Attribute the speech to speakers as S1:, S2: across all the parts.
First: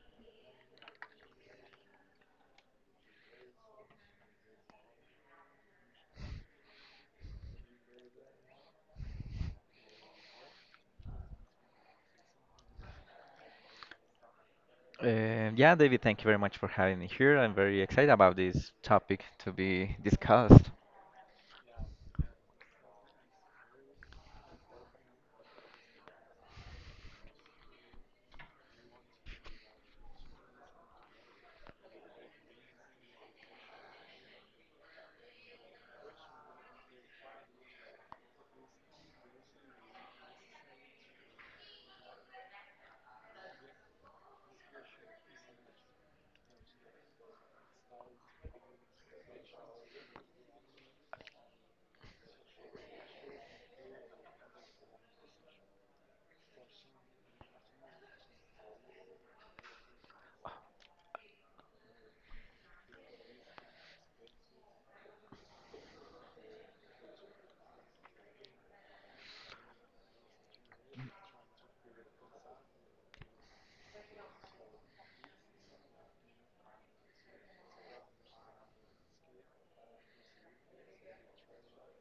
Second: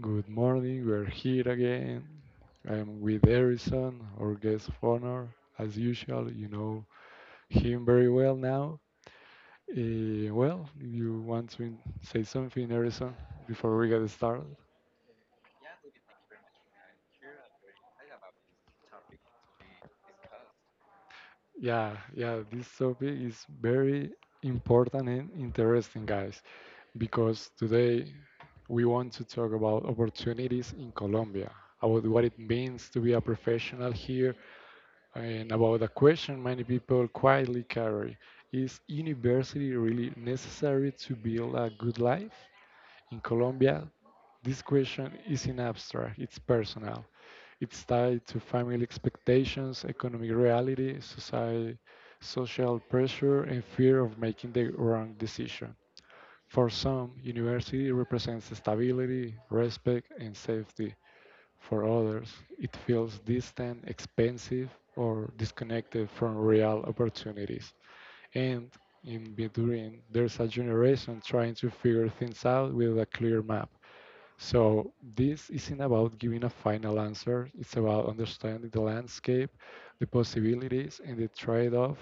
S1: good morning. We're here again. I am with Harrison, our guest of honor. As usual, you know him very well now. Well, if you want to say something, Harrison, before we get started?
S2: Yeah, David, thank you very much for having me here. I'm very excited about this topic to be discussed.
S1: Yeah, yeah, this topic is very important and interesting, guys, because today we want to talk about opportunities in Colombia, about what it means to be a professional here. And about the question many people quietly carry, is university really necessary to build a good life? In Colombia, this question isn't abstract, it's personal. It's tied to family expectations, economic reality, society, social pressure, and fear of making the wrong decision. For some, university represents stability, respect, and safety. For others, it feels distant, expensive, or disconnected from real opportunities. And in between, there's a generation trying to figure things out with a clear map. So, this isn't about giving a final answer, it's about understanding the landscape, the possibilities, and the trade off.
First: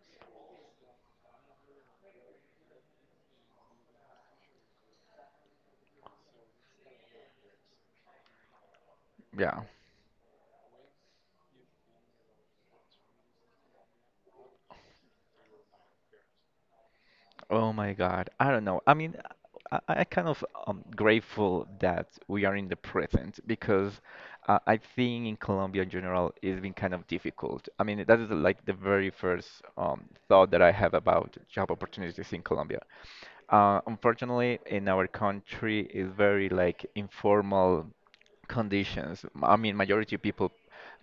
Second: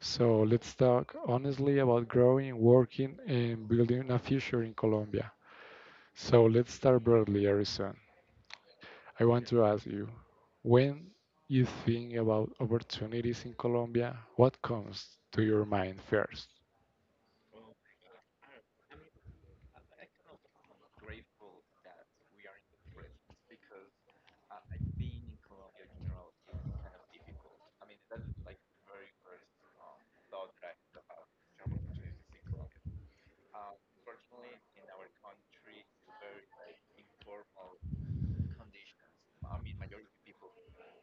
S1: So, let's talk honestly about growing, working, and building a future in Colombia. So, let's start broadly, Harrison. I want
S2: Yeah.
S1: to ask you, when you think about opportunities in Colombia, what comes to your mind first?
S2: Oh my God, I don't know. I kind of grateful that we are in the present because I think in Colombia in general it's been kind of difficult. I mean, that is like the very first thought that I have about job opportunities in Colombia. Unfortunately, in our country is very like informal conditions. I mean, majority of people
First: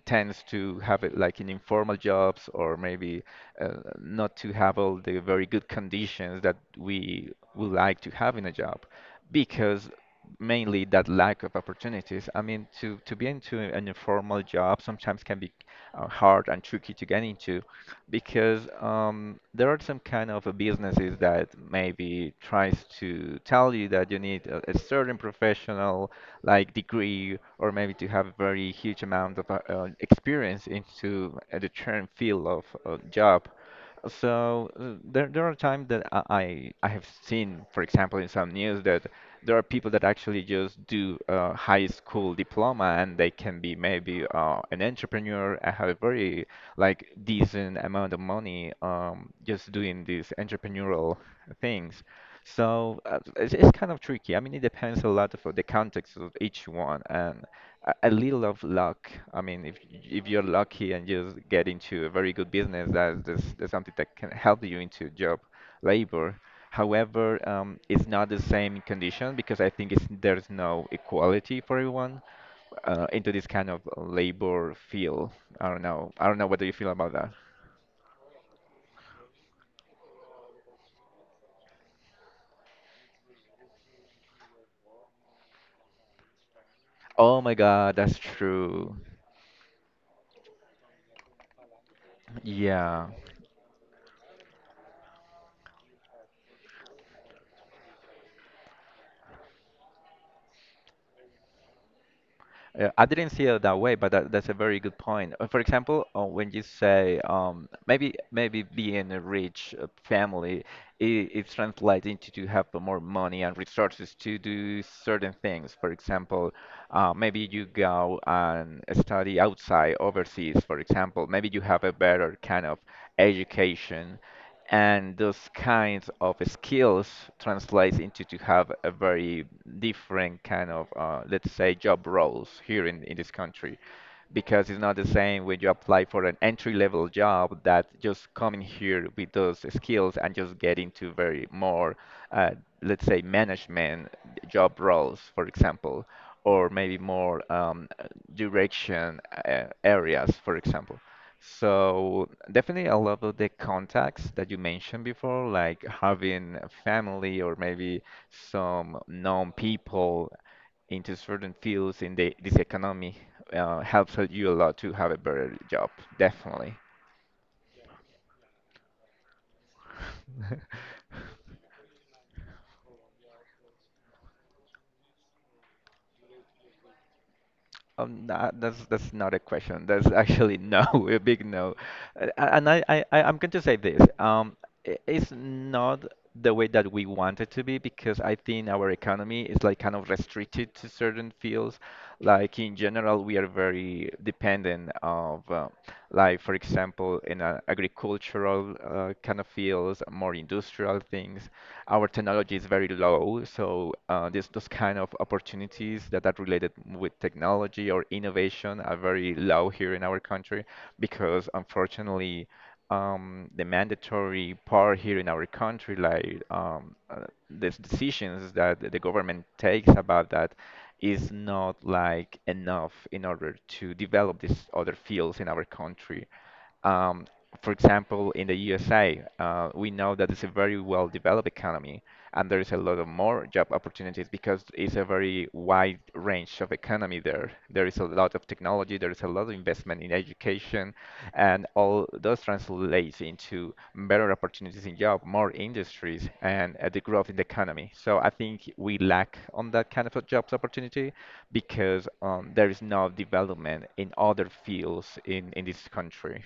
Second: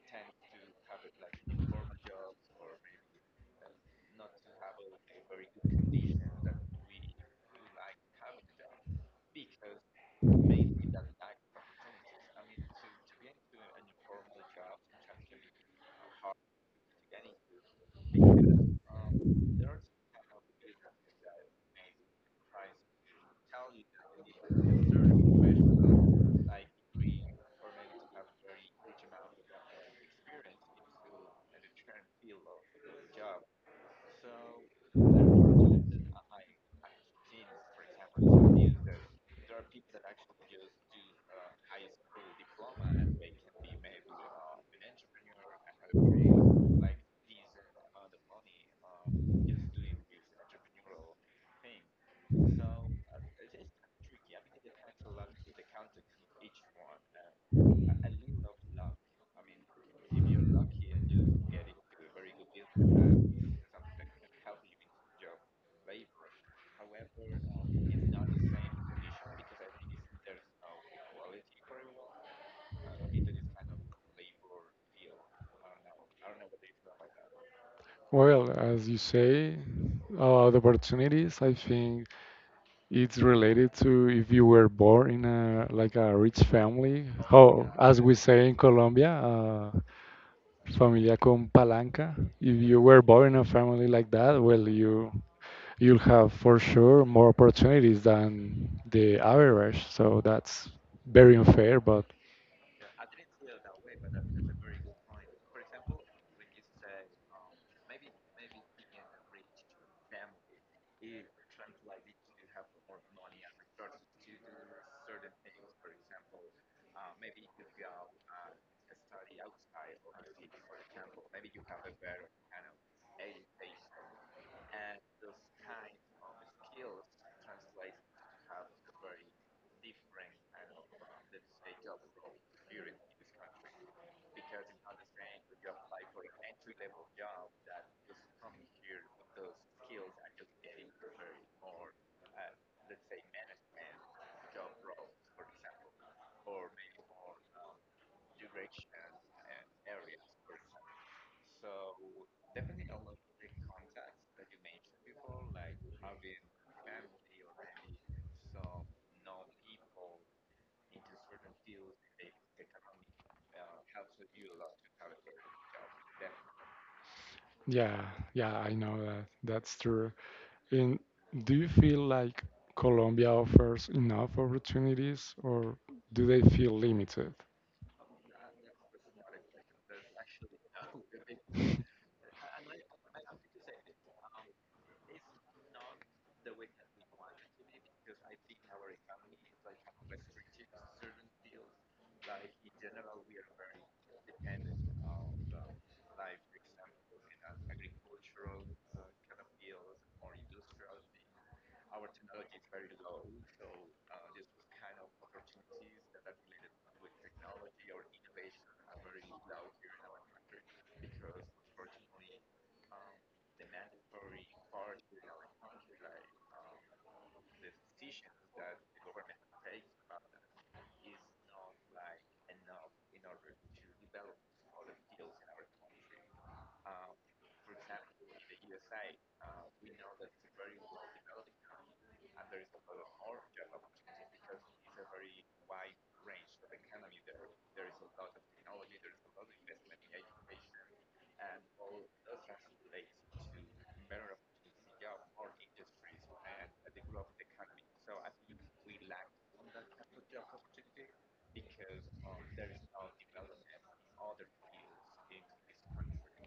S2: tends to have it like in informal jobs or maybe uh, not to have all the very good conditions that we would like to have in a job because mainly that lack of opportunities. I mean, to be into an informal job sometimes can be hard and tricky to get into because there are some kind of businesses that maybe tries to tell you that you need a certain professional like degree or maybe to have a very huge amount of experience into the current field of job. So there are times that I have seen, for example, in some news that there are people that actually just do a high school diploma and they can be maybe an entrepreneur and have a very like decent amount of money just doing these entrepreneurial things. So it's kind of tricky. I mean, it depends a lot of the context of each one and a little of luck. I mean, if you're lucky and you just get into a very good business, that's something that can help you into job labor. However, it's not the same condition because I think it's, there's no equality for everyone into this kind of labor field. I don't know. I don't know. What do you feel about that?
S1: Well, as you say, the opportunities, I think it's related to if you were born in a like a rich family.
S2: Oh my
S1: How,
S2: God,
S1: as we
S2: that's
S1: say in
S2: true.
S1: Colombia, Familia con palanca. If you were
S2: Yeah.
S1: born in a family like that, well, you'll have for sure more opportunities than the average. So that's very unfair, but
S2: I didn't see it that way, but that's a very good point. For example, when you say maybe being a rich family, it, it translates into to have more money and resources to do certain things. For example, maybe you go and study outside, overseas. For example, maybe you have a better kind of education, and those kinds of skills translates into to have a very different kind of let's say job roles here in this country because it's not the same when you apply for an entry level job that just coming here with those skills and just get into very more uh, let's say management job roles, for example, or maybe more direction areas, for example. So definitely, a lot of the contacts that you mentioned before, like having a family or maybe some known people into certain fields in the this economy helps you a lot to have a better job, definitely.
S1: yeah, yeah, I know that. That's true. And do you feel like Colombia offers enough opportunities or do they feel limited?
S2: Nah, that's not a question. That's actually no, a big no. And I'm going to say this. It's not the way that we want it to be because I think our economy is like kind of restricted to certain fields. Like in general, we are very dependent of like for example in agricultural kind of fields, more industrial things. Our technology is very low, so those kind of opportunities that are related with technology or innovation are very low here in our country because unfortunately the mandatory part here in our country, like these decisions that the government takes about that, is not like enough in order to develop these other fields in our country. Um, for example, in the USA, we know that it's a very well-developed economy, and there is a lot of more job opportunities because it's a very wide range of economy there. There is a lot of technology, there is a lot of investment in education, and all those translates into better opportunities in job, more industries, and the growth in the economy. So I think we lack on that kind of a jobs opportunity because there is no development in other fields in this country.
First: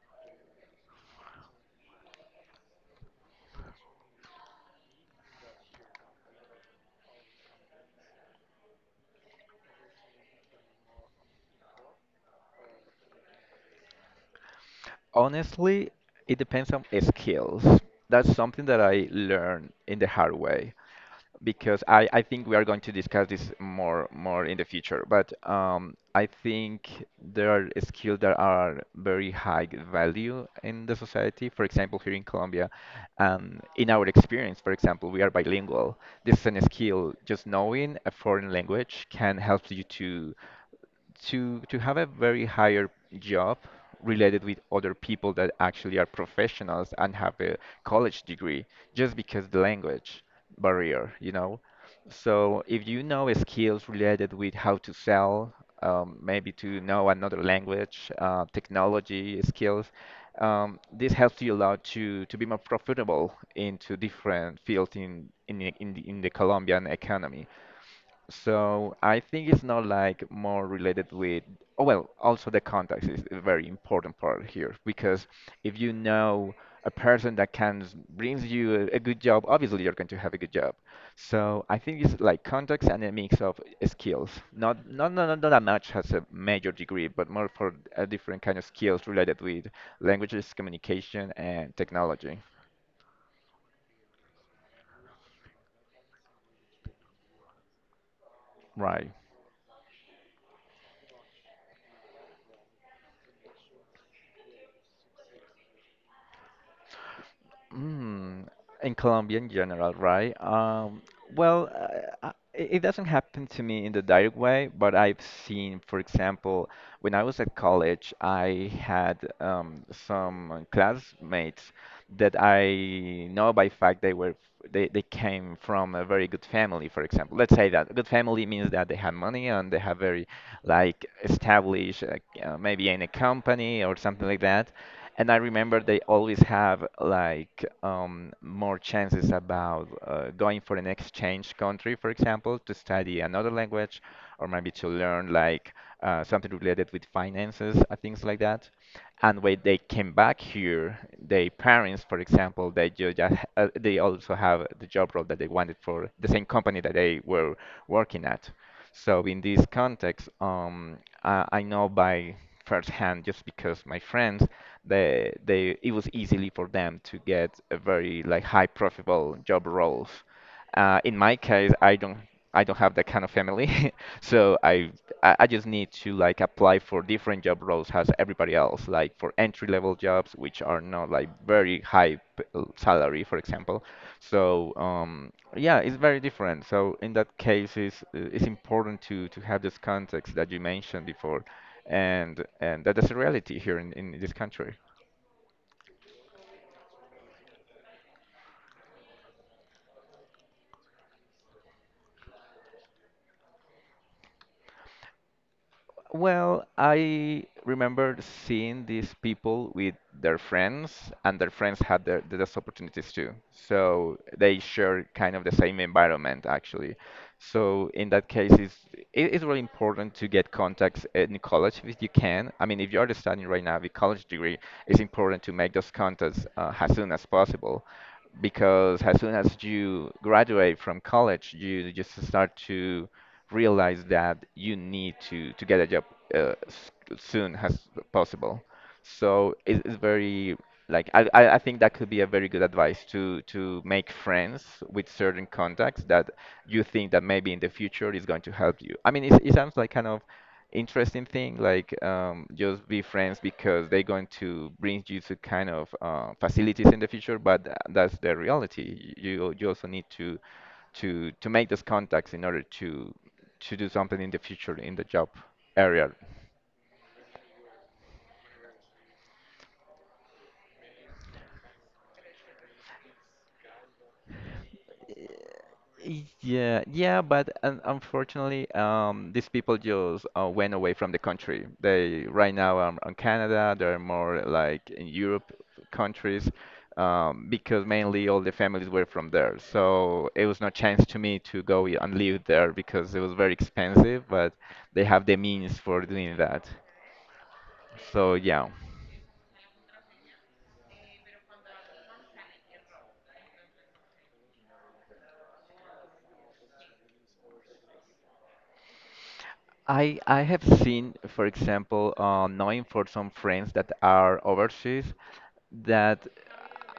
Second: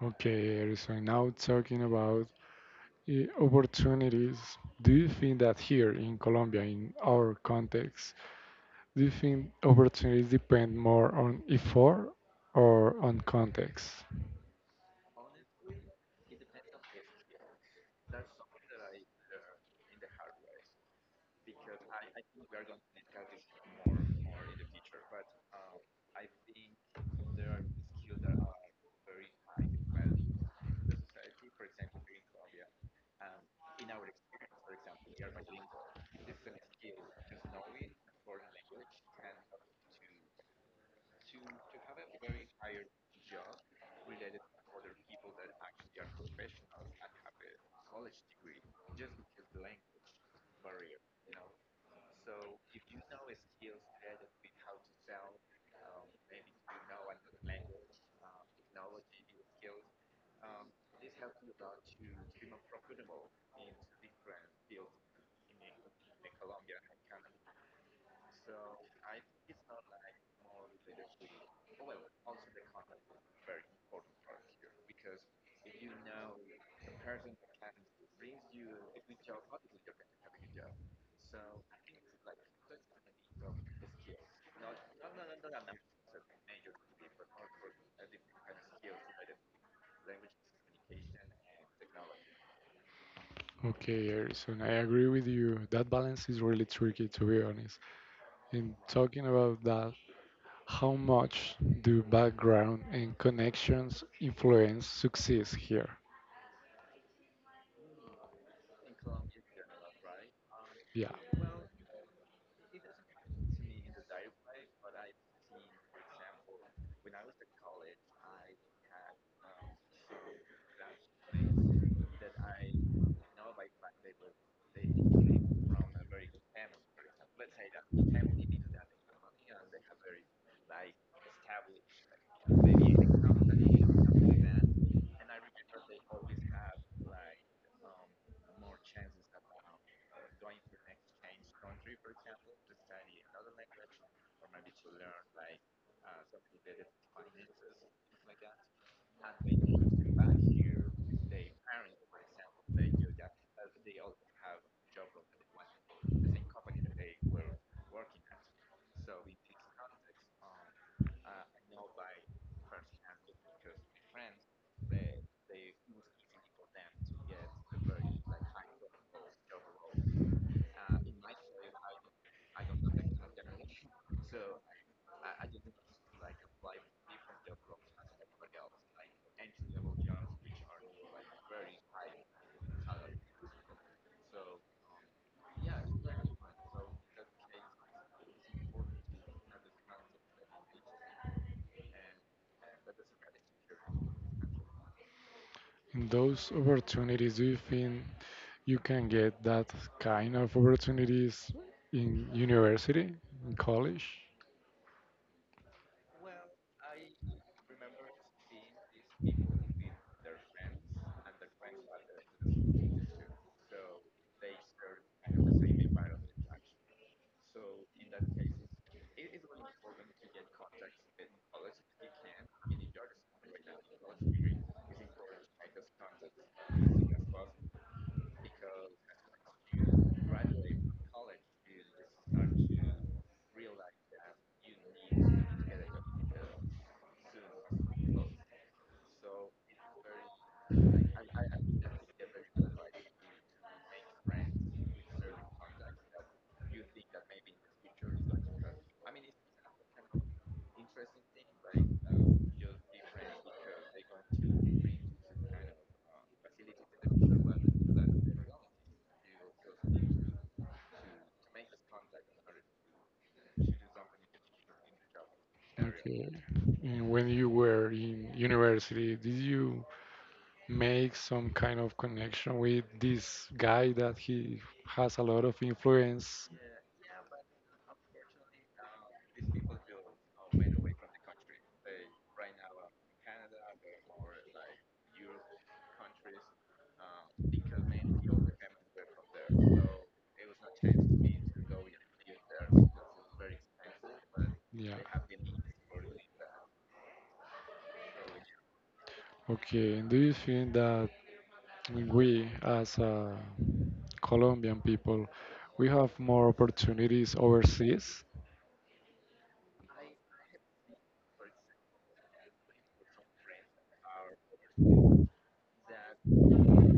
S1: Okay, Erison, now talking about opportunities, do you think that here in Colombia, in our context, do you think opportunities depend more on effort or on context?
S2: Honestly, it depends on skills. That's something that I learned in the hard way because I think we are going to discuss this more in the future. But I think there are skills that are very high value in the society. For example, here in Colombia, in our experience, for example, we are bilingual. This is a skill. Just knowing a foreign language can help you to have a very higher job related with other people that actually are professionals and have a college degree just because the language barrier, you know. So if you know skills related with how to sell, maybe to know another language, technology skills, this helps you a lot to be more profitable into different fields in in the Colombian economy. So I think it's not like more related with, oh, well, also the context is a very important part here because if you know a person that can brings you a good job, obviously you're going to have a good job. So I think it's like context and a mix of skills. Not that much has a major degree, but more for a different kind of skills related with languages, communication, and technology.
S1: Okay, Harrison, I agree with you. That balance is really tricky, to be honest. In
S2: Right.
S1: talking about that, how much do background and connections influence success here?
S2: Mm, in Colombia in general, right? Um,
S1: Yeah.
S2: well, uh, it it doesn't happen to me in the direct way, but I've seen, for example, when I was at college, I had some classmates that I know by fact they were they came from a very good family, for example. Let's say that good family means that they have money and they have very like established, like, maybe in a company or something like that. And I remember they always have like more chances about going for an exchange country, for example, to study another language or maybe to learn like something related with finances or things like that. And when they came back here, their parents, for example, they ju- just ha- they also have the job role that they wanted for the same company that they were working at. So in this context, I know by firsthand just because my friends, they it was easily for them to get a very like high profitable job roles. In my case, I don't have that kind of family, so I just need to like apply for different job roles as everybody else, like for entry level jobs, which are not like very high salary, for example. So yeah, it's very different. So in that case, it's important to have this context that you mentioned before, and that is a reality here in this country.
S1: In those opportunities, do you think you can get that kind of opportunities in university, in college?
S2: Well, I remember seeing these people with their friends, and their friends had those opportunities too. So they share kind of the same environment, actually. So in that case, it is really important to get contacts in college if you can. I mean, if you are studying right now with college degree, it's important to make those contacts as soon as possible because as soon as you graduate from college, you just start to realize that you need to get a job uh, s- soon as possible. So it's very like I think that could be a very good advice to make friends with certain contacts that you think that maybe in the future is going to help you. I mean, it sounds like kind of interesting thing like just be friends because they're going to bring you to kind of facilities in the future, but that's the reality. You also need to make those contacts in order to do something in the future in the job area.
S1: Okay. And when you were in university, did you make some kind of connection with this guy that he has a lot of influence?
S2: Yeah, yeah, but un unfortunately, these people just went away from the country. They right now are in Canada. They're more like in Europe countries, because mainly all the families were from there. So it was no chance to me to go and live there because it was very expensive. But
S1: Yeah.
S2: they have the means for doing that. So yeah.
S1: Okay. And do you think that we, as Colombian people, we have more opportunities overseas?
S2: I have seen, for example, knowing for some friends that are overseas, that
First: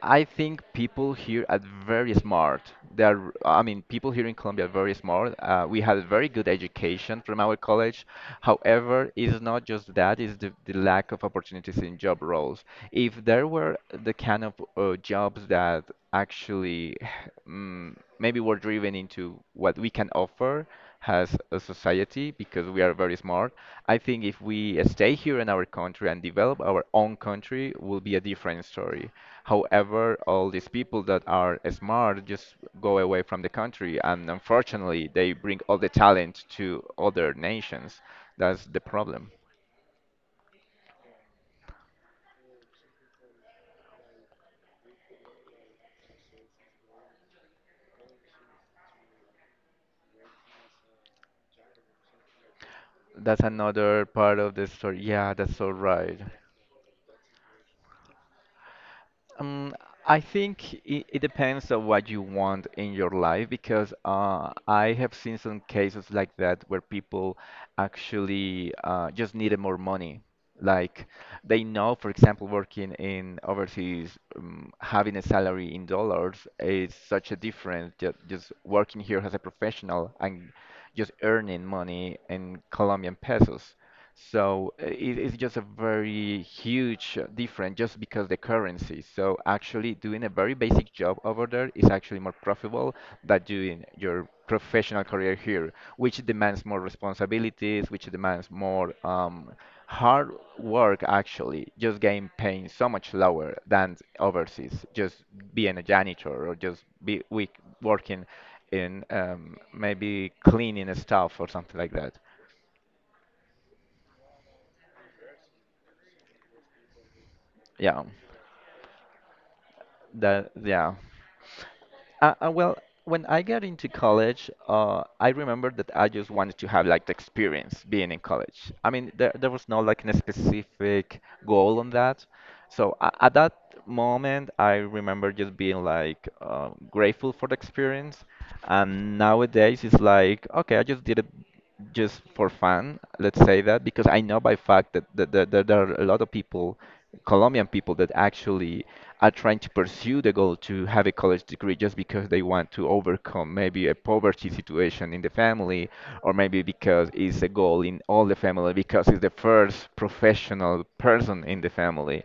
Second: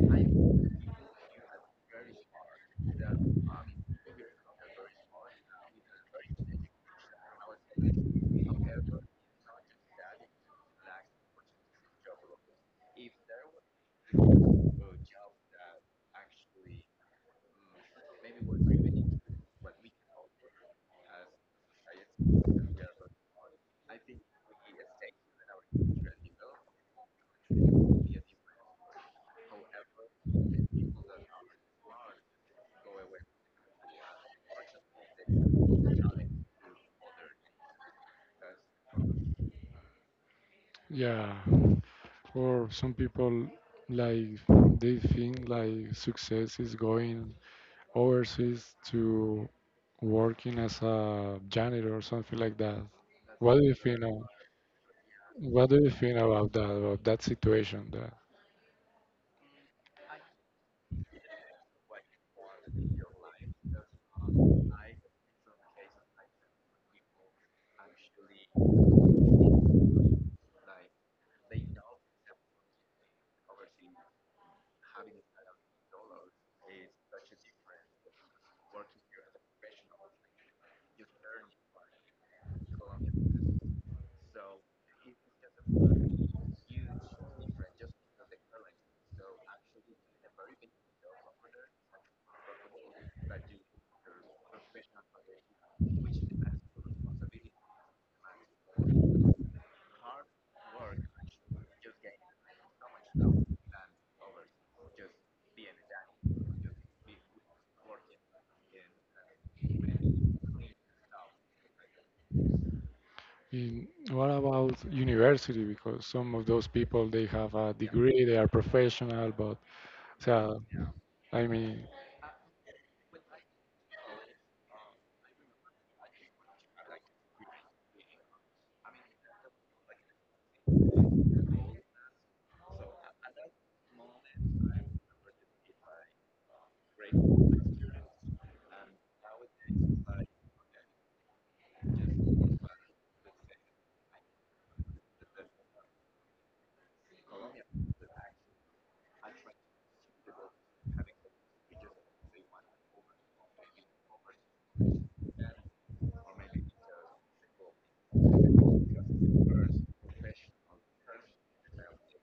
S2: I think people here are very smart. They are, I mean, people here in Colombia are very smart. We had very good education from our college. However, it's not just that, it's the lack of opportunities in job roles. If there were the kind of jobs that actually maybe were driven into what we can offer, as a society because we are very smart. I think if we stay here in our country and develop our own country, will be a different story. However, all these people that are smart just go away from the country, and unfortunately, they bring all the talent to other nations. That's the problem.
S1: Yeah. Or some people like they think like success is going overseas to working as a janitor or something like that.
S2: That's
S1: What do you think
S2: another
S1: of,
S2: part of the story. Yeah, that's
S1: what
S2: all
S1: do you think
S2: right.
S1: about that situation that,
S2: Um, I think it depends on what you want in your life because I have seen some cases like that where people actually just needed more money. Like they know, for example, working in overseas, having a salary in dollars is such a difference. Just working here as a professional and just earning money in Colombian pesos. So it's just a very huge difference just because the currency. So actually doing a very basic job over there is actually more profitable than doing your professional career here, which demands more responsibilities, which demands more hard work actually. Just getting paying so much lower than overseas, just being a janitor or just be we working in maybe cleaning stuff or something like that.
S1: in what about university, because some of those people they have a
S2: Yeah.
S1: degree, they are professional but
S2: That
S1: so
S2: yeah.
S1: I mean
S2: Well, when I got into college, I remember that I just wanted to have like the experience being in college. I mean, there was no like a specific goal on that. So a at that moment, I remember just being like grateful for the experience. And nowadays, it's like, okay, I just did it just for fun, let's say that, because I know by fact that there are a lot of people, Colombian people, that actually are trying to pursue the goal to have a college degree just because they want to overcome maybe a poverty situation in the family, or maybe because it's a goal in all the family, because it's the first professional person in the family.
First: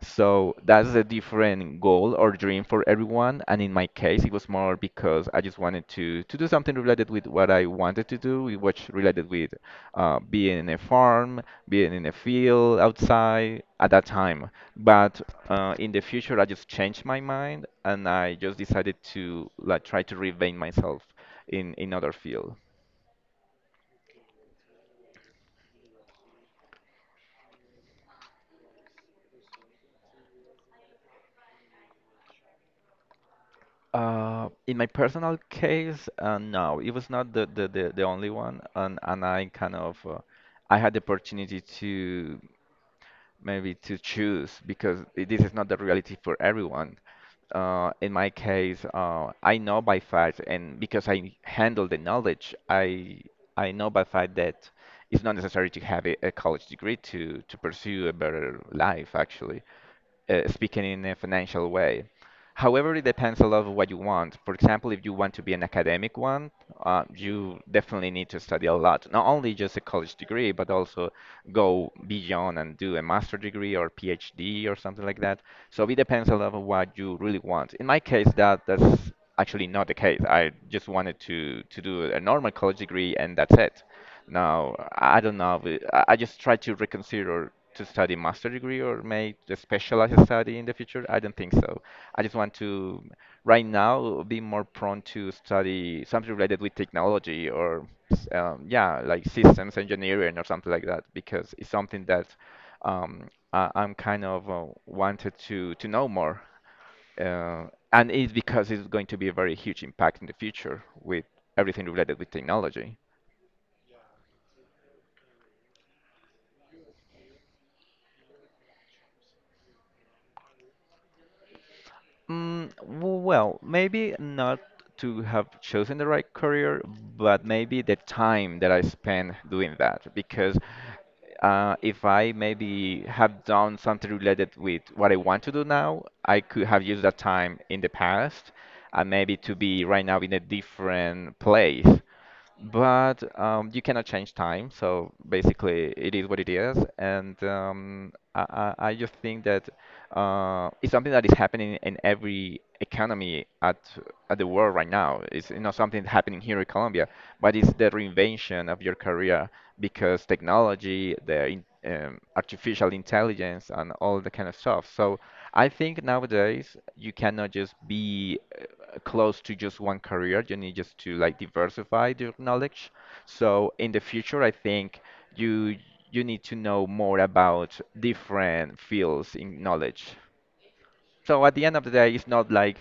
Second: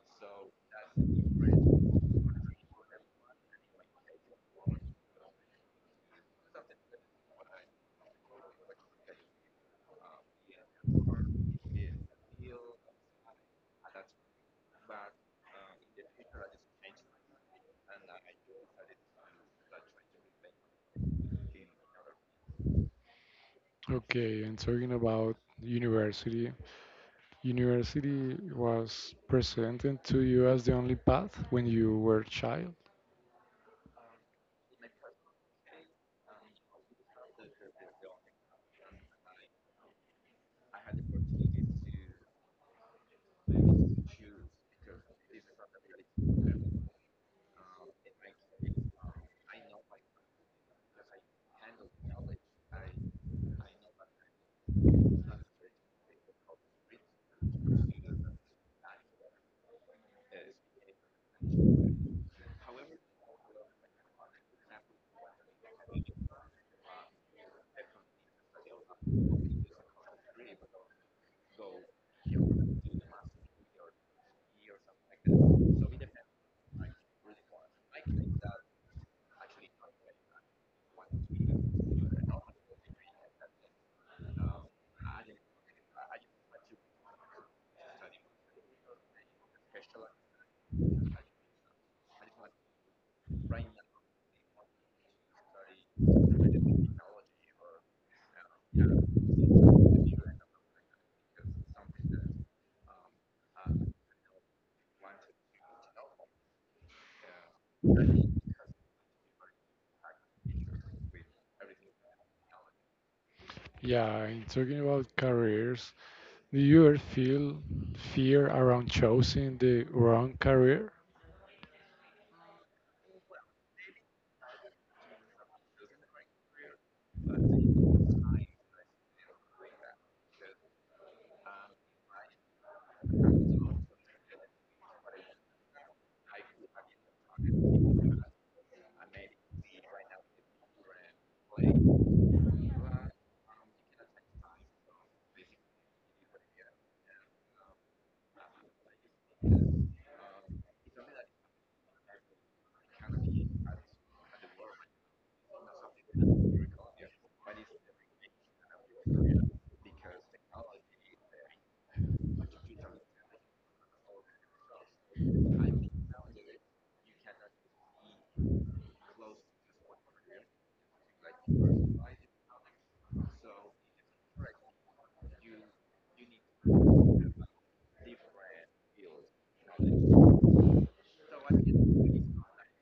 S2: So that's a different goal or dream for everyone. And in my case, it was more because I just wanted to do something related with what I wanted to do, with which related with being in a farm, being in a field outside at that time. But in the future, I just changed my mind and I just decided to like try to reinvent myself in other field.
S1: okay, and talking about university, university was presented to you as the only path when you were a child?
S2: In my personal case, no, it was not the only one, and I kind of I had the opportunity to maybe to choose because I- this is not the reality for everyone. In my case, I know by fact, and because I handle the knowledge, I know by fact that it's not necessary to have a college degree to pursue a better life, actually, speaking in a financial way. However, it depends a lot of what you want. For example, if you want to be an academic one, you definitely need to study a lot. Not only just a college degree, but also go beyond and do a master degree or PhD or something like that. So it depends a lot of what you really want. In my case, that's actually not the case. I just wanted to do a normal college degree and that's it. Now, I don't know. If it- I just try to reconsider to study master degree or may just specialize a study in the future. I don't think so. I just want to, right now, be more prone to study something related with technology or, s- yeah, like systems engineering or something like that, because it's something that um, I'm kind of wanted to know more. Uh, and it's because it's going to be a very huge impact in the future with everything related with technology.
S1: Yeah, and talking about careers, do you ever feel fear around choosing the wrong career?
S2: Mm, w- well, maybe not to have chosen the right career, but maybe the time that I spent doing that. Because if I maybe have done something related with what I want to do now, I could have used that time in the past and maybe to be right now in a different place. But you cannot change time, so basically it is what it is. And um, I just think that it's something that is happening in every economy at the world right now. It's not something happening here in Colombia, but it's the reinvention of your career because technology, the in, artificial intelligence, and all the kind of stuff. So. I think nowadays you cannot just be close to just one career. You need just to like diversify your knowledge. So in the future, I think you you need to know more about different fields in knowledge. So at the end of the day, it's not like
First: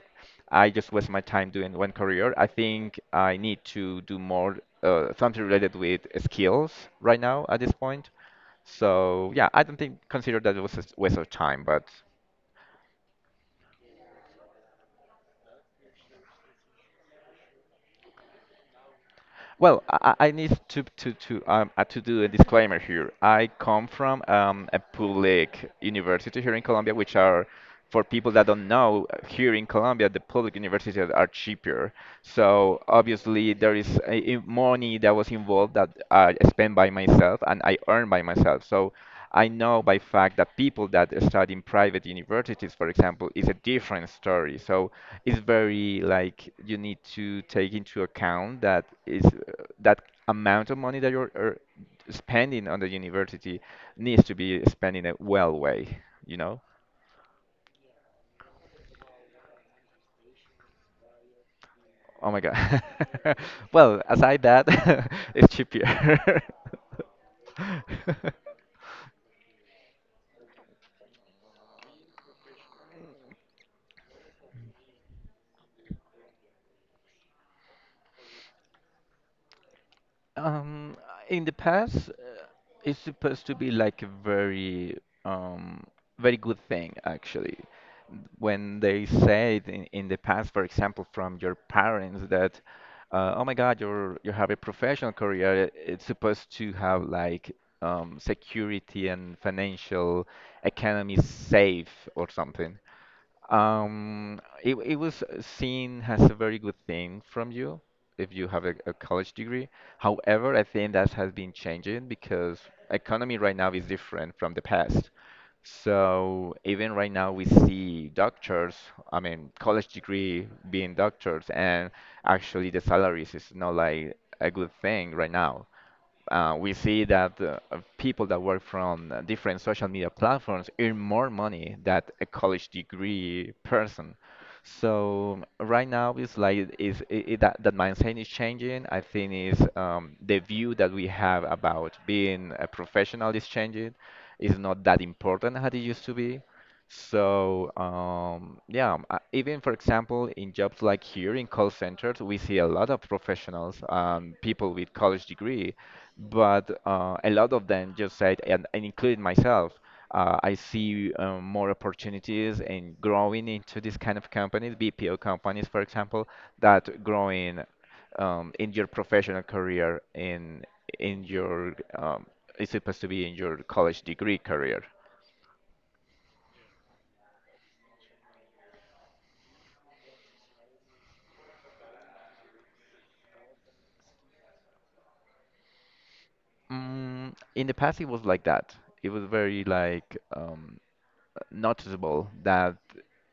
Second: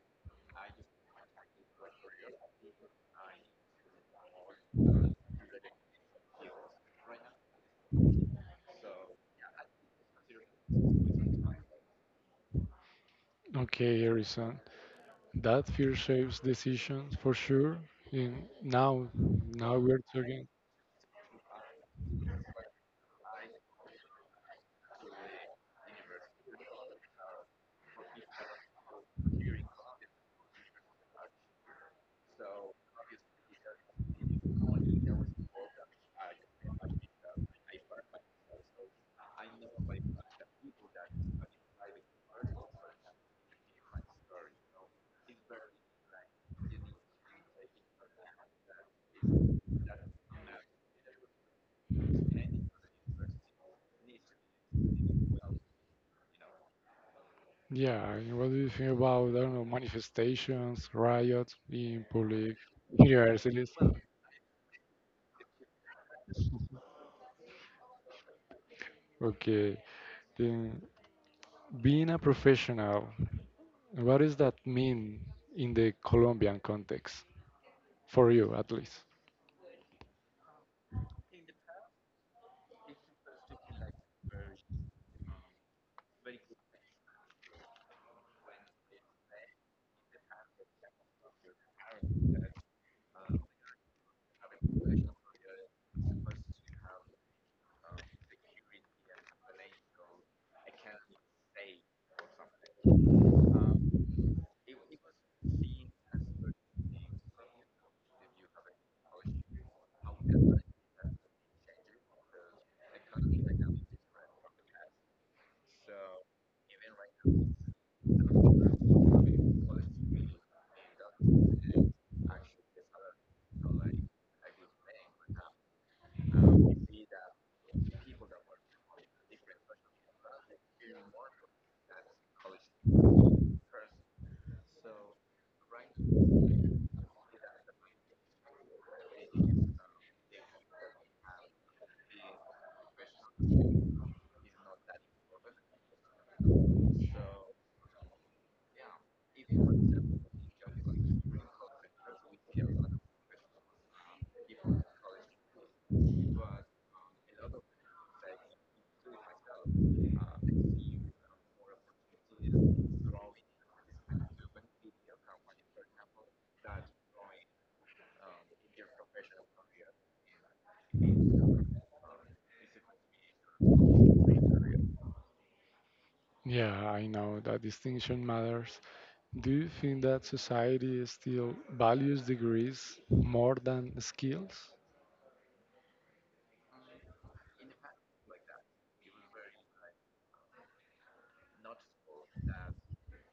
S2: I just waste my time doing one career. I think I need to do more something related with skills right now at this point. So yeah, I don't think consider that was a waste of time, but.
S1: Okay, Harrison, that fear shapes decisions for sure. And now, now
S2: Well,
S1: we're
S2: I
S1: talking.
S2: need to do a disclaimer here. I come from a public university here in Colombia, which are for people that don't know, here in Colombia, the public universities are cheaper. So obviously there is a money that was involved that I spend by myself and I earn by myself. So I know by fact that people that study in private universities, for example, is a different story. So it's very like you need to take into account that is that amount of money that you're spending on the university needs to be spent in a well way, you know?
S1: Yeah, and what do you think about, I don't know, manifestations, riots in
S2: Oh my
S1: public
S2: God.
S1: universities?
S2: Well, aside that, it's cheaper.
S1: Okay, then, being a professional, what does that mean in the Colombian context? For you, at least.
S2: Um, in the past, it's supposed to be like a very, um, very good thing actually. When they say it in the past, for example, from your parents that, oh my God, you're you have a professional career. It's supposed to have like security and financial economy safe or something. It it was seen as a very good thing from you if you have a college degree. However, I think that has been changing because economy right now is different from the past. So even right now, we see doctors, I mean, college degree being doctors, and actually the salaries is not like a good thing right now. We see that people that work from different social media platforms earn more money than a college degree person. So right now, it's like is I that mindset is changing. I think is the view that we have about being a professional is changing. It's not that important as it used to be. So, even for example, in jobs like here in call centers, we see a lot of professionals, people with college degree, but a lot of them just said, and including myself, I see more opportunities in growing into this kind of companies, BPO companies, for example, that growing in your professional career in your it's supposed to be in your college degree career.
S1: Yeah, I know that distinction matters. Do you think that society still values degrees more than skills?
S2: In the past, it was like that. It was very like noticeable that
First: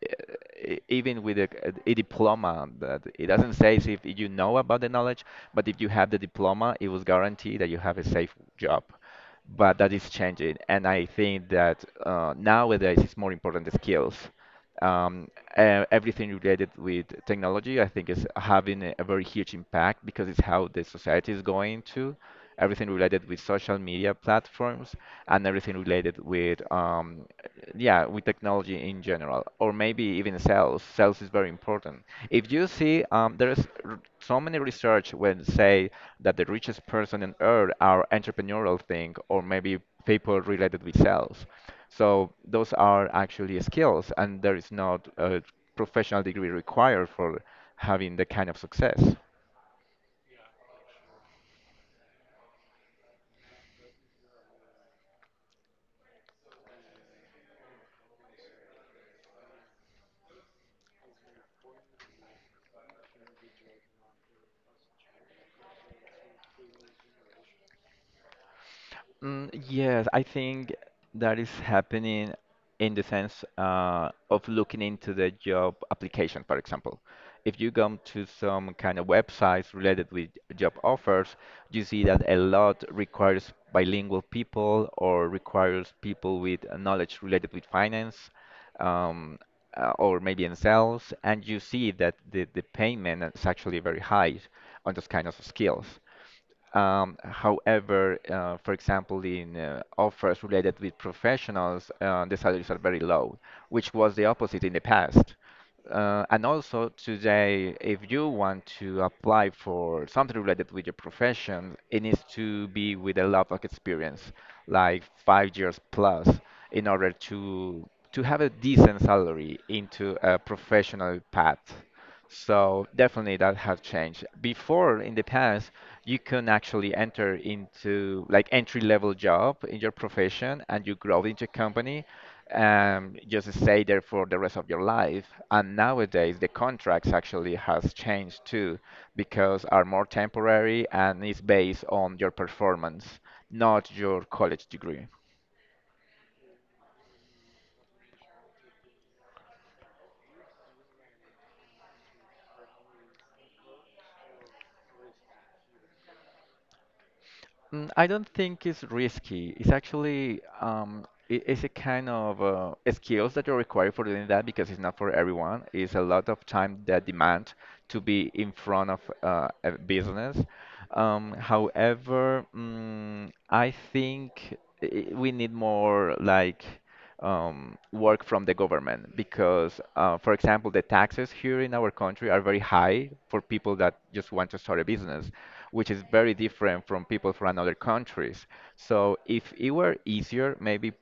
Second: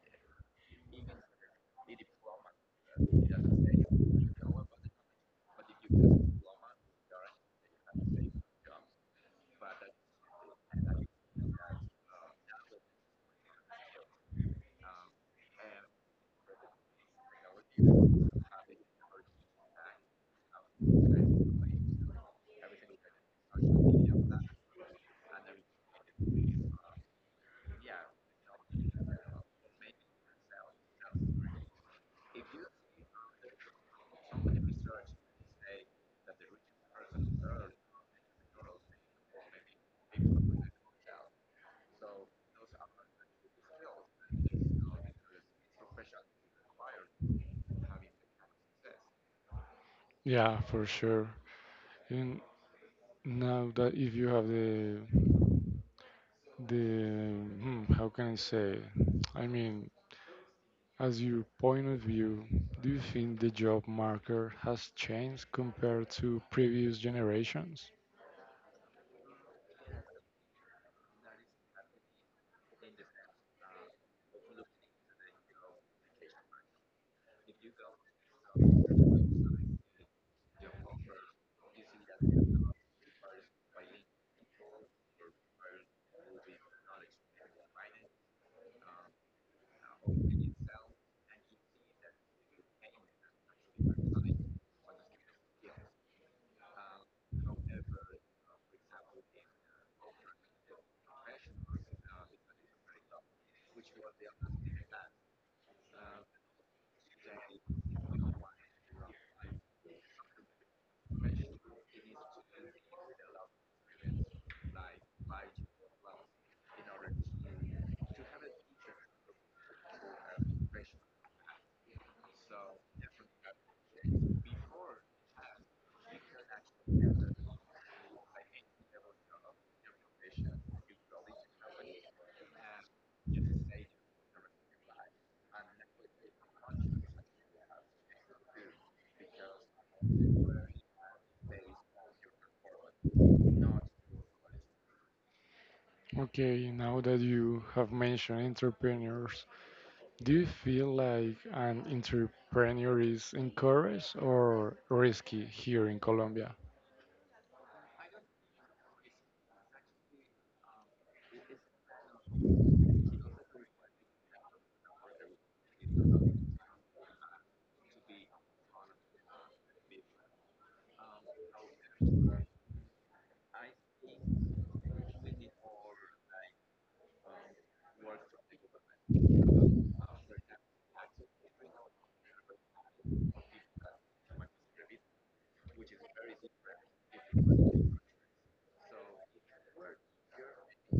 S2: e- even with a diploma that it doesn't say if you know about the knowledge but if you have the diploma it was guaranteed that you have a safe job but that is changing and I think that nowadays it's more important the skills um, e- everything related with technology I think is having a very huge impact because it's how the society is going to everything related with social media platforms, and everything related with yeah, with technology in general, or maybe even sales. Sales is very important. If you see, there is r- so many research when say that the richest person on earth are entrepreneurial thing, or maybe people related with sales. So those are actually skills, and there is not a professional degree required for having the kind of success.
S1: Yeah, for sure. And now that if you have the hmm, how can I say? I mean, as your point of view, do you think the job market has changed compared to previous generations?
S2: Yes, I think that is happening in the sense of looking into the job application, for example. If you go to some kind of websites related with job offers, you see that a lot requires bilingual people or requires people with knowledge related with finance um, or maybe in sales, and you see that the payment is actually very high on those kind of skills. However, for example, in offers related with professionals, the salaries are very low, which was the opposite in the past. And also today, if you want to apply for something related with your profession, it needs to be with a lot of experience, like 5 years plus, in order to have a decent salary into a professional path. So definitely that has changed. Before, in the past, you can actually enter into like entry level job in your profession and you grow into a company and just stay there for the rest of your life. And nowadays the contracts actually has changed too because are more temporary and is based on your performance, not your college degree.
S1: Okay, now that you have mentioned entrepreneurs, do you feel like an entrepreneur is encouraged or risky here in Colombia?
S2: Mm, I don't think it's risky. It's actually it's a kind of skills that you require for doing that because it's not for everyone. It's a lot of time that demand to be in front of a business. However, I think we need more like work from the government because, for example, the taxes here in our country are very high for people that just want to start a business, which is very different from people from other countries. So if it were easier, maybe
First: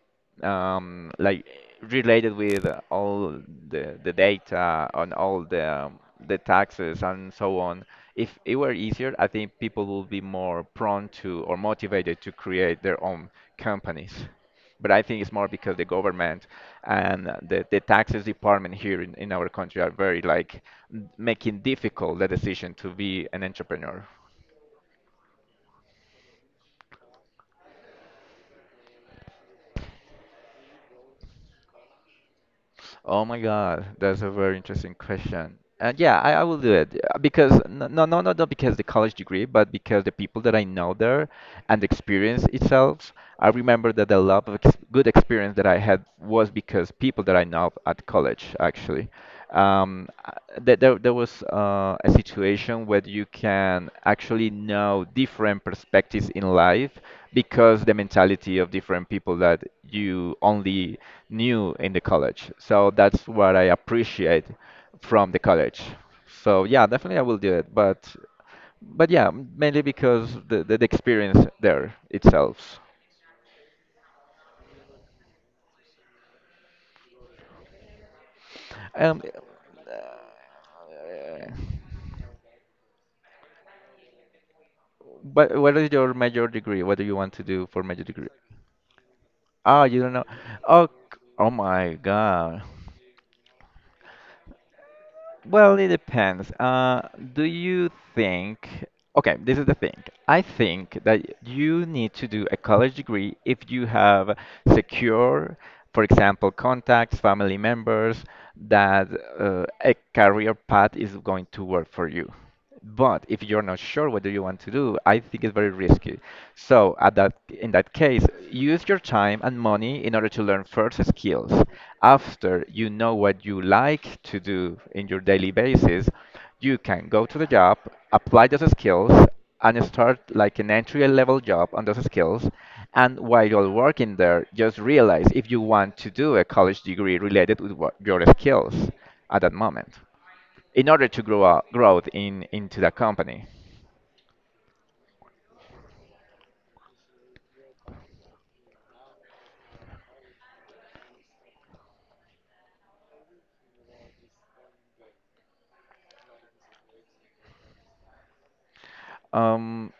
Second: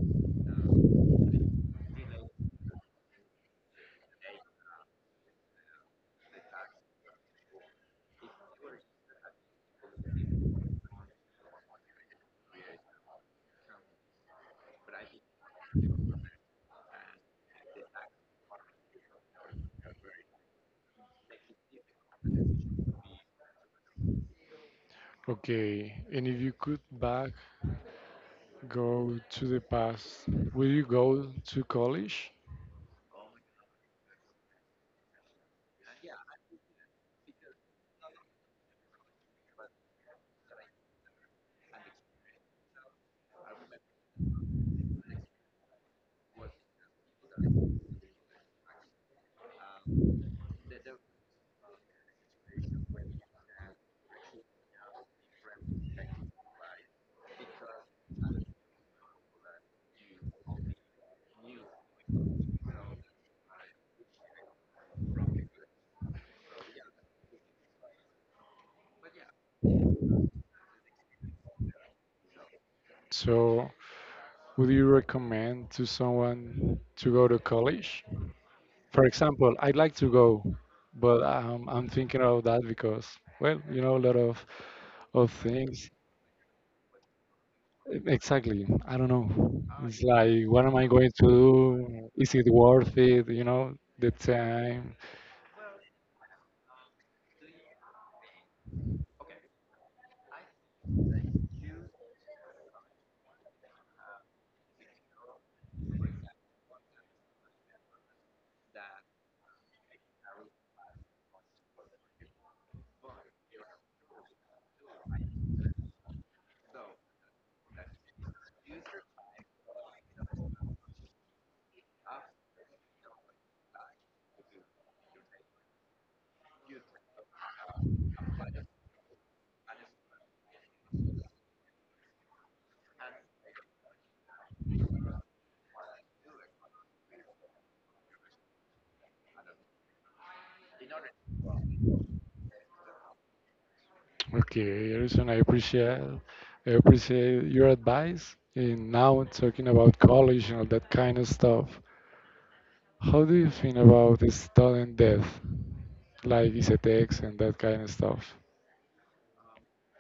S2: like related with all the data on all the taxes and so on. If it were easier, I think people would be more prone to or motivated to create their own companies. But I think it's more because the government and the taxes department here in our country are very like making difficult the decision to be an entrepreneur.
S1: Okay, and if you could back go to the past, will you go to college?
S2: Oh my God, that's a very interesting question. And yeah, I will do it because not because the college degree, but because the people that I know there and the experience itself. I remember that the lot of ex good experience that I had was because people that I know at college actually. Um, uh, there was a situation where you can actually know different perspectives in life because the mentality of different people that you only knew in the college. So that's what I appreciate from the college. So yeah, definitely I will do it, but but yeah, mainly because the experience there itself.
S1: So, would you recommend to someone to go to college? For
S2: Um,
S1: example, I'd like to go, but
S2: uh,
S1: I'm thinking of that because, well, you know, a lot of
S2: but what
S1: things.
S2: is your major degree? What do you want to do for major degree?
S1: Exactly. I don't know.
S2: Ah,
S1: It's
S2: you don't know.
S1: like, what am I going to
S2: Oh my
S1: do? Is it
S2: God.
S1: worth it? You know, the time.
S2: Well, it depends. Do you think? Okay, this is the thing. I think that you need to do a college degree if you have secure, for example, contacts, family members, that a career path is going to work for you. But if you're not sure what do you want to do, I think it's very risky. So at that in that case, use your time and money in order to learn first skills. After you know what you like to do in your daily basis, you can go to the job, apply those skills, and start like an entry level job on those skills. And while you're working there, just realize if you want to do a college degree related with what, your skills at that moment in order to grow out growth in into the company.
S1: Okay, Harrison, I appreciate your advice. And now talking about college and all that kind of stuff. How do you think about the student debt, like Isetex and that kind of stuff?
S2: Um,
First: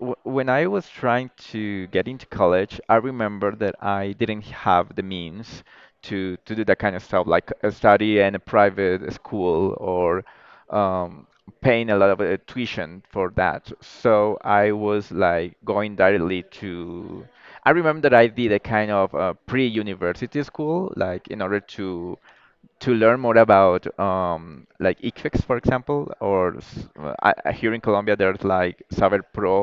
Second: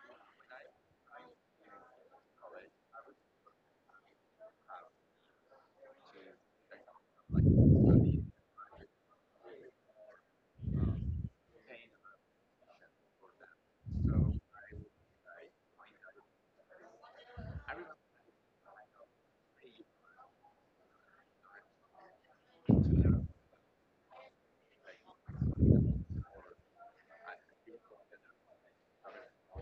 S2: w when I was trying to get into college, I remember that I didn't have the means to do that kind of stuff, like study in a private school or um, paying a lot of tuition for that. So I was like going directly to. I remember that I did a kind of pre-university school, like in order to learn more about like ICFEX, for example, or s- I- here in Colombia there's like Saber Pro,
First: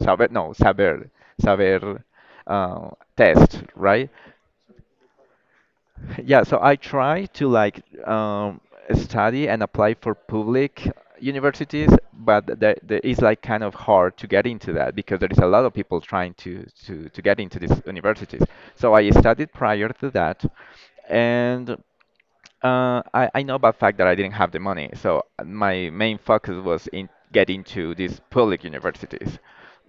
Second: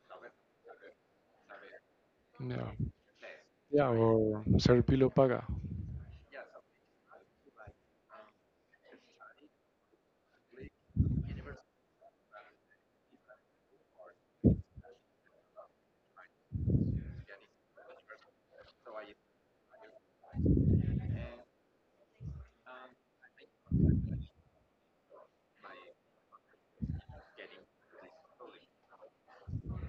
S2: Saber, no, Saber, Saber
S1: Yeah.
S2: uh, test,
S1: Yeah,
S2: right?
S1: or Serpi lo paga.
S2: Yeah, so I try to like um, study and apply for public universities, but there is like kind of hard to get into that because there is a lot of people trying to get into these universities. So I studied prior to that, and I know by fact that I didn't have the money, so my main focus was in getting to these public universities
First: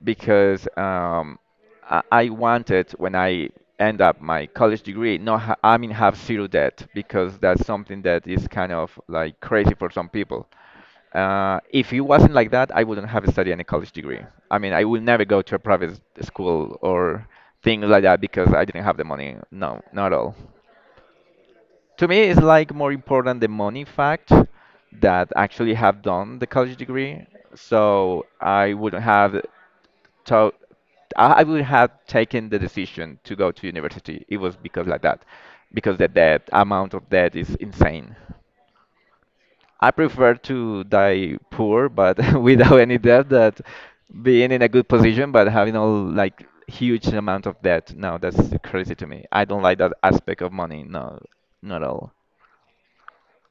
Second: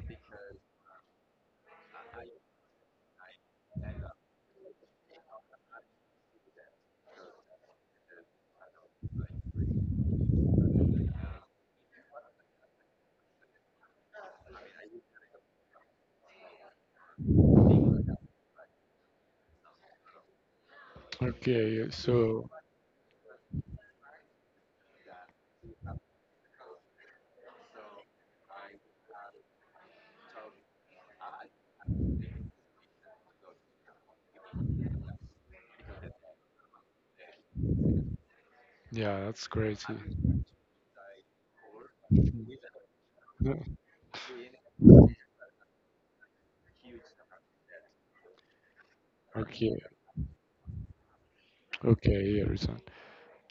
S2: because I wanted when I end up my college degree, no, ha I mean have zero debt because that's something that is kind of like crazy for some people. If it wasn't like that, I wouldn't have studied any college degree. I mean, I would never go to a private school or things like that because I didn't have the money. No, not at all.
S1: Okay,
S2: To me it's
S1: so
S2: like more important the money fact that actually have done the college degree, so I would have to I would have taken the decision to go to university it was because like that, because the debt amount of debt is insane.
S1: yeah, that's
S2: I
S1: crazy.
S2: prefer to die poor but without any debt
S1: No,
S2: that being in a good position but having all like huge amount of debt. No, that's crazy to me. I don't like
S1: okay,
S2: that aspect of money. No, not at all.
S1: okay, Harrison.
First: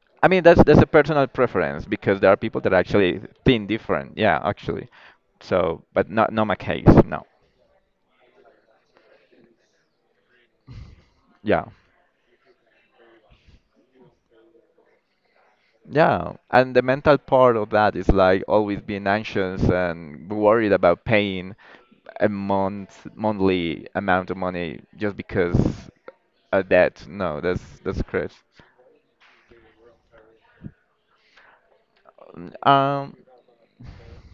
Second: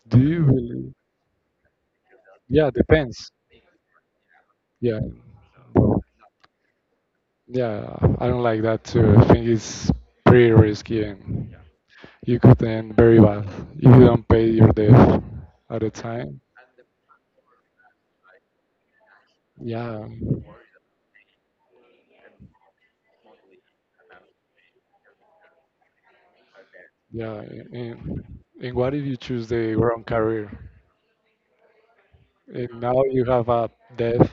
S1: Do
S2: I mean,
S1: you
S2: that's a
S1: really?
S2: personal preference because there are people
S1: Yeah,
S2: that actually
S1: depends.
S2: think different. Yeah, actually.
S1: Yeah,
S2: So,
S1: well,
S2: but not my case. No.
S1: yeah, I don't like that too. I think it's pretty risky and
S2: Yeah.
S1: you could end very bad if you don't pay your debt at the
S2: Yeah.
S1: time.
S2: And the mental part of that is like always being anxious
S1: Yeah,
S2: and worried about paying a month monthly amount of money just because a debt. No,
S1: yeah.
S2: that's
S1: And,
S2: crazy.
S1: and what if you choose the wrong career? And now
S2: Um,
S1: you have a death.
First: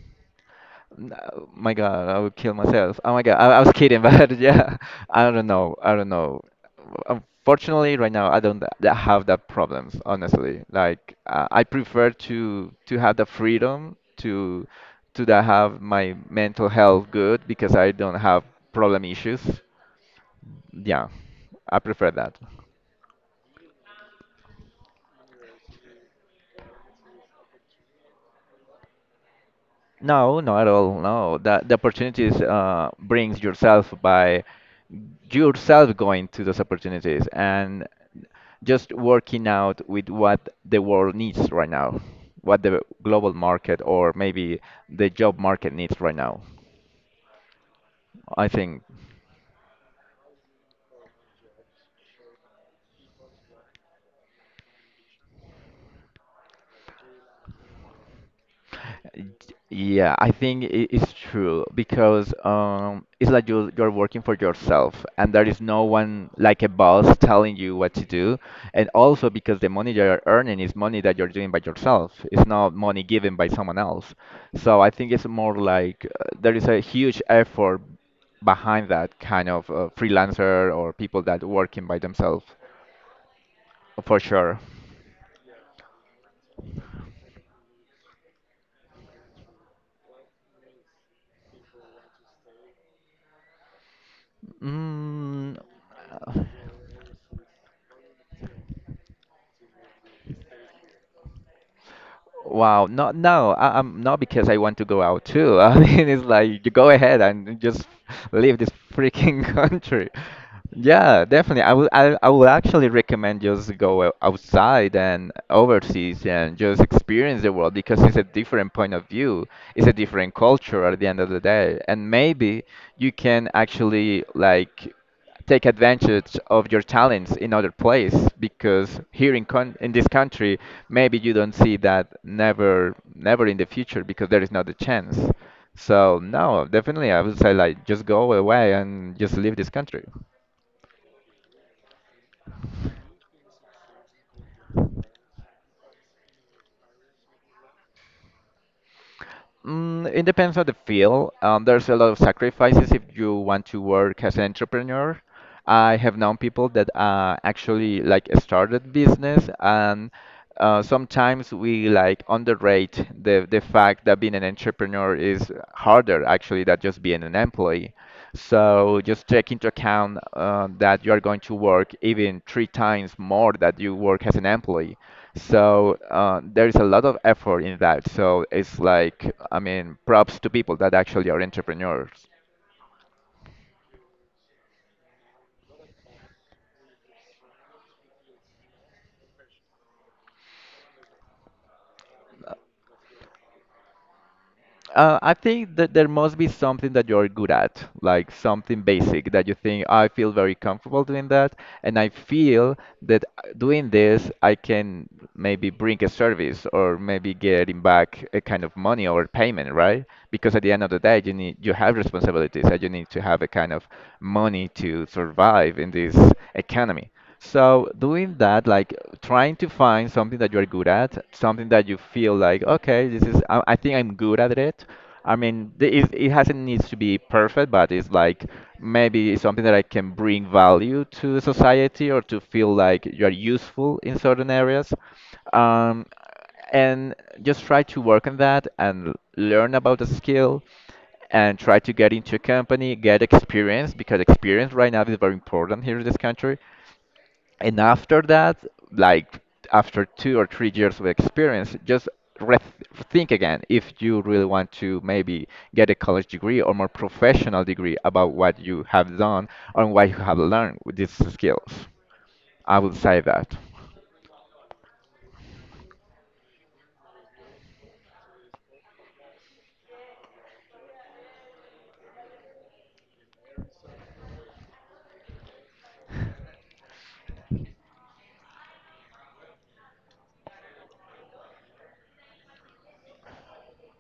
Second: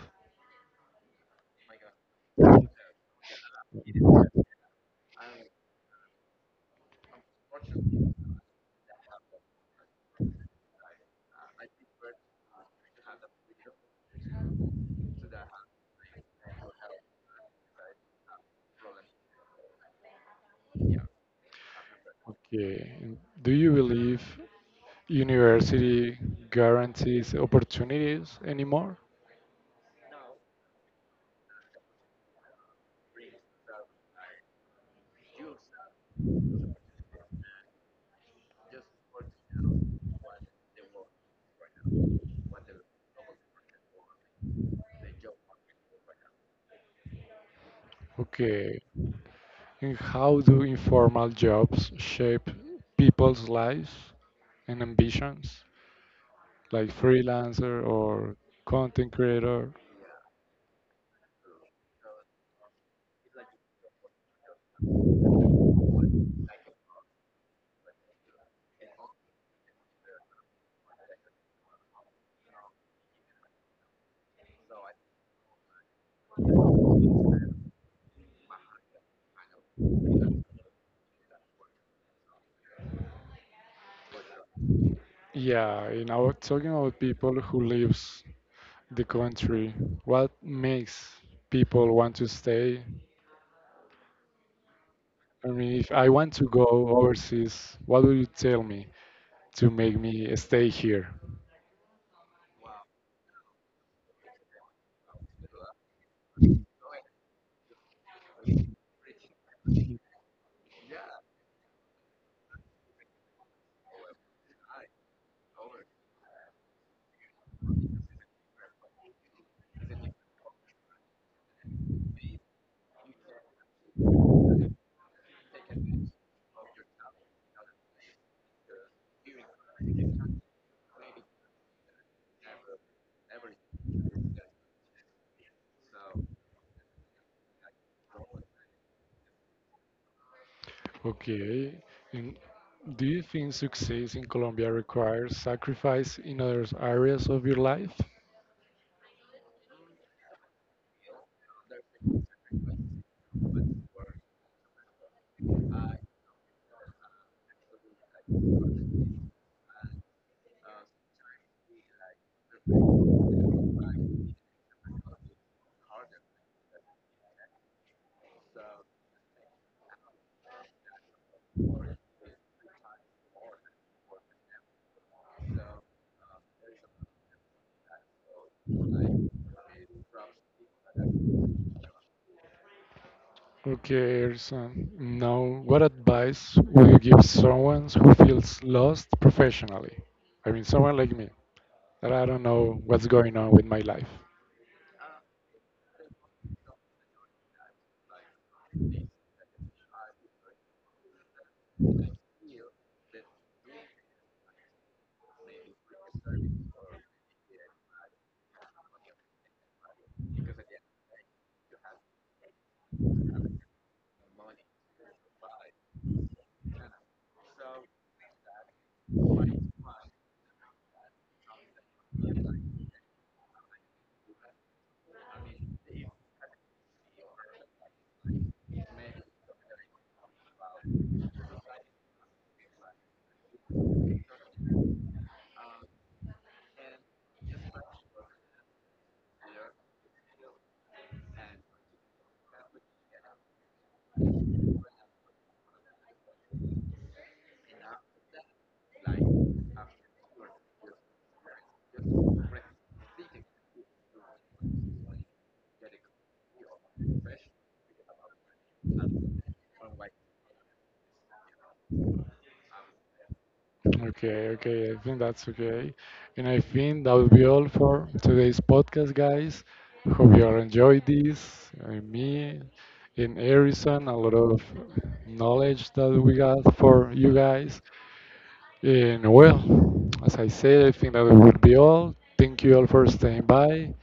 S2: No, my God, I would kill myself. Oh my God, I was kidding, but yeah, I don't know. I don't know. Unfortunately, right now, I don't have that problems, honestly. Like, I prefer to have the freedom to that have my mental health good because I don't have problem issues. Yeah, I prefer that.
S1: Okay. And do you believe university guarantees opportunities anymore?
S2: No, not at all. No, the opportunities brings yourself by yourself going to those opportunities and just working out with what the world needs right now, what the global market or maybe the job market needs right now. I
S1: Okay.
S2: think.
S1: And how do informal jobs shape people's lives and ambitions, like freelancer or content creator?
S2: Yeah, I think it's true because it's like you you're working for yourself, and there is no one like a boss telling you what to do. And also because the money you're earning is money that you're doing by yourself. It's not money given by someone else. So I think it's more like there is a huge effort behind that kind of freelancer or people that working by themselves, for sure.
S1: Yeah, and I was talking about people who lives the country. What makes people want to stay? I
S2: Mm,
S1: mean, if I want to go overseas, what will you tell me to make me stay here?
S2: Wow, I'm not because I want to go out too. I mean, it's like you go ahead and just leave this freaking country. Yeah, definitely. I will actually recommend just go outside and overseas and just experience the world because it's a different point of view. It's a different culture at the end of the day, and maybe you can actually like take advantage of your talents in other place because here in this country maybe you don't see that never never in the future because there is not a chance. So no, definitely I would say like just go away and just leave this country.
S1: Okay. And do you think success in Colombia requires sacrifice in other areas of your life?
S2: Mm, it depends on the field. There's a lot of sacrifices if you want to work as an entrepreneur. I have known people that actually like started business, and sometimes we like underrate the fact that being an entrepreneur is harder actually than just being an employee. So just take into account that you are going to work even three times more that you work as an employee. So there is a lot of effort in that. So it's like, I mean, props to people that actually are entrepreneurs.
S1: Okay, so now what advice would you give someone who feels lost professionally? I mean, someone like me, that I don't know what's going on with my life.
S2: I think that there must be something that you're good at, like something basic that you think, I feel very comfortable doing that, and I feel that doing this, I can maybe bring a service or maybe getting back a kind of money or payment, right? Because at the end of the day, you have responsibilities and you need to have a kind of money to survive in this economy. So doing that, like trying to find something that you're good at, something that you feel like, okay, this is, I think I'm good at it. I mean, it hasn't needs to be perfect, but it's like maybe it's something that I can bring value to the society or to feel like you're useful in certain areas. Um, and just try to work on that and learn about the skill and try to get into a company, get experience because experience right now is very important here in this country, and after that like after 2 or 3 years of experience just re- think again if you really want to maybe get a college degree or more professional degree about what you have done and what you have learned with these skills. I would say that
S1: Okay, okay, I think that's okay. And I think that will be all for today's podcast, guys. Hope you all enjoyed this. Me and Harrison, a lot of knowledge that we got for you guys. And well, as I said, I think that would be all. Thank you all for staying by.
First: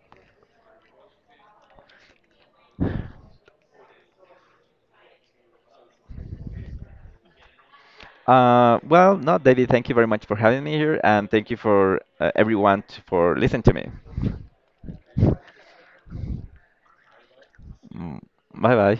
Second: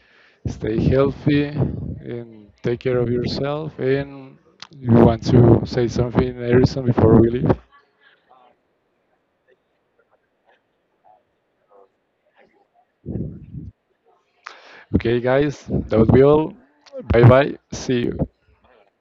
S1: Stay healthy and take care of yourself. And you want to say something, Harrison, before we leave?
S2: well no David, thank you very much for having me here, and thank you for everyone for listening to me.
S1: Okay, guys, that would be all. Bye bye. See
S2: Mm,
S1: you.
S2: bye bye.